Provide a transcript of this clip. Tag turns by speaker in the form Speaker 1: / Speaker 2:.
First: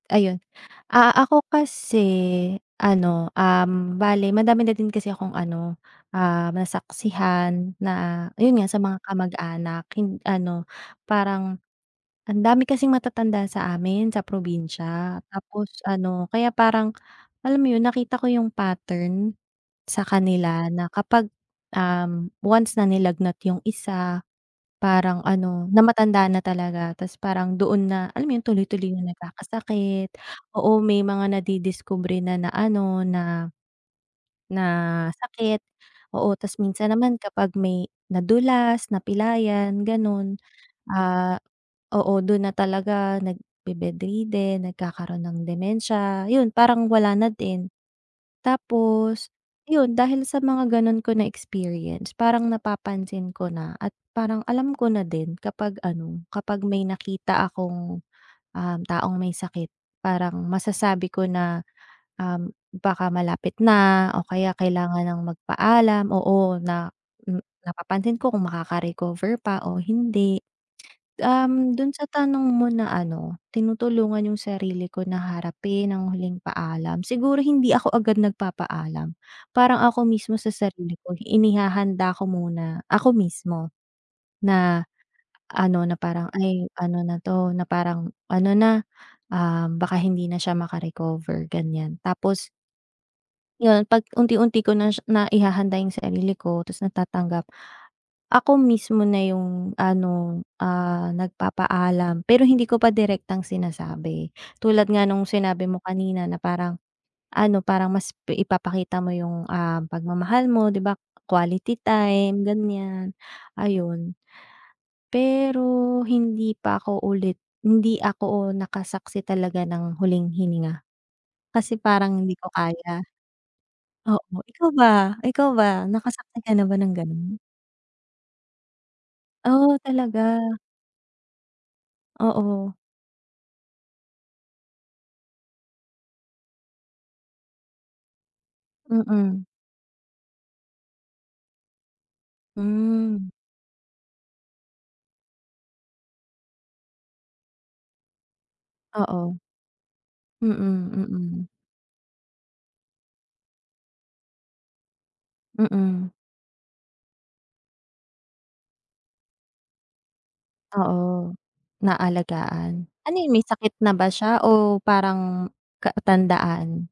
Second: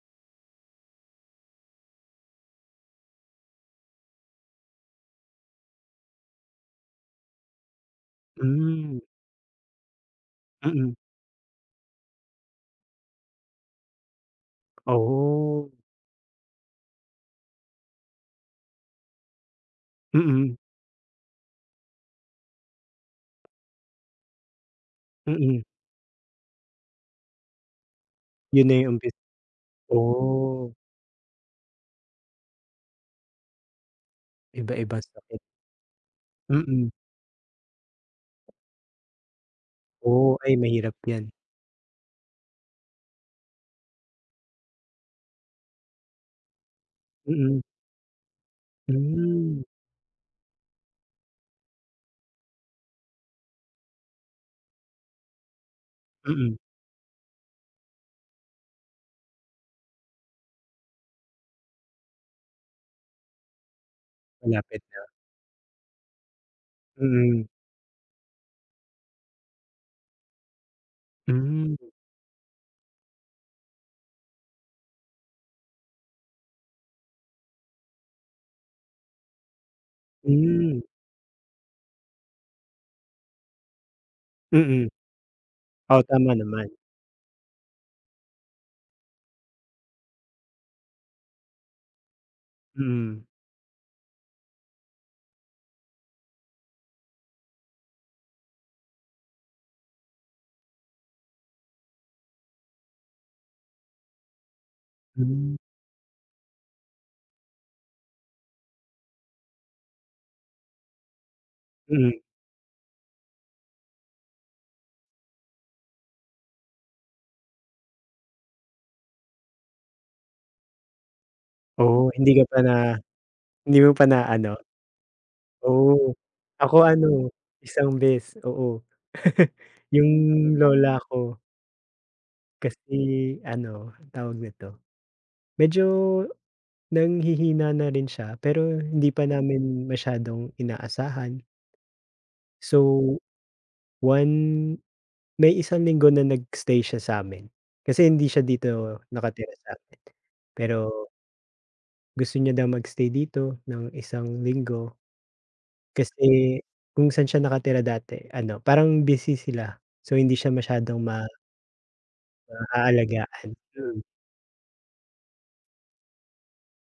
Speaker 1: Ayun, ah, ako kasi ano, um, bale madami na din kasi akong ano, um, nasaksihan na ayun nga sa mga
Speaker 2: Hmm.
Speaker 1: kamag anak hin ano
Speaker 2: Mm.
Speaker 1: parang andami kasing matatanda sa amin sa probinsya tapos
Speaker 2: Oh!
Speaker 1: ano kaya parang alam mo 'yon nakita ko yung pattern sa
Speaker 2: Mm.
Speaker 1: kanila na kapag, um, once na nilagnat yung isa, parang
Speaker 2: Mm.
Speaker 1: ano, na matanda na talaga tapos parang doon na, alam mo 'yon
Speaker 2: 'Yon na
Speaker 1: tuloy-tuloy
Speaker 2: yung umpi
Speaker 1: na nagkakasakit,
Speaker 2: oh!
Speaker 1: oo, may mga nadidiskubre na, na-ano na, na
Speaker 2: Iba-iba sakit.
Speaker 1: sakit, oo. Tas
Speaker 2: Mm.
Speaker 1: minsan naman kapag may nadulas, napilayan gano'n,
Speaker 2: Oh, ay mahirap yan.
Speaker 1: ah, oo, do'n na talaga nagbe-bed-ridden nagkakaroon ng dementia, ayun parang wala na
Speaker 2: Mm.
Speaker 1: din. Tapos,
Speaker 2: Hmm.
Speaker 1: 'yon dahil sa mga gano'n ko na experience parang napapansin ko na at parang alam ko na din kapag ano
Speaker 2: Mm.
Speaker 1: kapag may nakita akong, um, taong may sakit parang masasabi ko na, um, baka malapit na o kaya
Speaker 2: Malapit na.
Speaker 1: kailangan ng magpaalam, oo, na
Speaker 2: Mm.
Speaker 1: napapansin ko kung maka-recover pa o hindi.
Speaker 2: Hmm.
Speaker 1: Um, do'n sa tanong mo na ano tinutulungan yung sarili ko na harapin ang huling paalam, siguro hindi ako agad nagpapaalam. Parang ako mismo sa
Speaker 2: Hmm.
Speaker 1: sarili ko, inihahanda ko muna, ako mismo na
Speaker 2: Mm.
Speaker 1: ano na
Speaker 2: Oo,
Speaker 1: parang,
Speaker 2: tama
Speaker 1: "Ay
Speaker 2: naman.
Speaker 1: ano na to," na parang, "ano na, ah, baka hindi na siya maka recover." Ganyan tapos
Speaker 2: Mm.
Speaker 1: Yon 'pag unti-unti ko na siya naihahanda yung sarili ko tas natatanggap, ako mismo na yung ano, ah, nagpapaalam pero hindi ko pa direktang sinasabi. Tulad nga nung
Speaker 2: Hmm.
Speaker 1: sinabi mo kanina na parang ano, parang mas ipapakita mo yung, um, pagmamahal mo, 'di ba, quality
Speaker 2: Mm.
Speaker 1: time ganyan, ayun. Pero hindi pa ako ulit hindi ako nakasaksi talaga ng huling hininga kasi
Speaker 2: Oo,
Speaker 1: parang hindi
Speaker 2: hindi ka
Speaker 1: ko
Speaker 2: pa na
Speaker 1: kaya.
Speaker 2: hindi mo pa
Speaker 1: Oo,
Speaker 2: naa-ano.
Speaker 1: ikaw ba ikaw ba
Speaker 2: Oh,
Speaker 1: nakasaksi ka na ba
Speaker 2: ako
Speaker 1: ng
Speaker 2: ano
Speaker 1: gano'n?
Speaker 2: isang beses oo,
Speaker 1: Oh,
Speaker 2: yung
Speaker 1: talaga.
Speaker 2: lola ko.
Speaker 1: Oo.
Speaker 2: Kasi ano, tawag nito. Medyo nanghihina na rin siya pero hindi pa
Speaker 1: Mm.
Speaker 2: namin masyadong inaasahan. So,
Speaker 1: Hmm.
Speaker 2: one may isang linggo na nag-stay siya sa'min kasi hindi siya dito
Speaker 1: Oo.
Speaker 2: nakatira sa'min.
Speaker 1: Mm,
Speaker 2: Pero
Speaker 1: mm.
Speaker 2: Gusto niya daw mag-stay dito ng isang linggo.
Speaker 1: Mm.
Speaker 2: Kasi kung saan siya nakatira dati ano, parang busy sila so, hindi siya masyadong ma
Speaker 1: Oo, naalagaan. Ano 'yon may
Speaker 2: maalagaan,
Speaker 1: sakit na
Speaker 2: mm.
Speaker 1: ba siya o parang katandaan?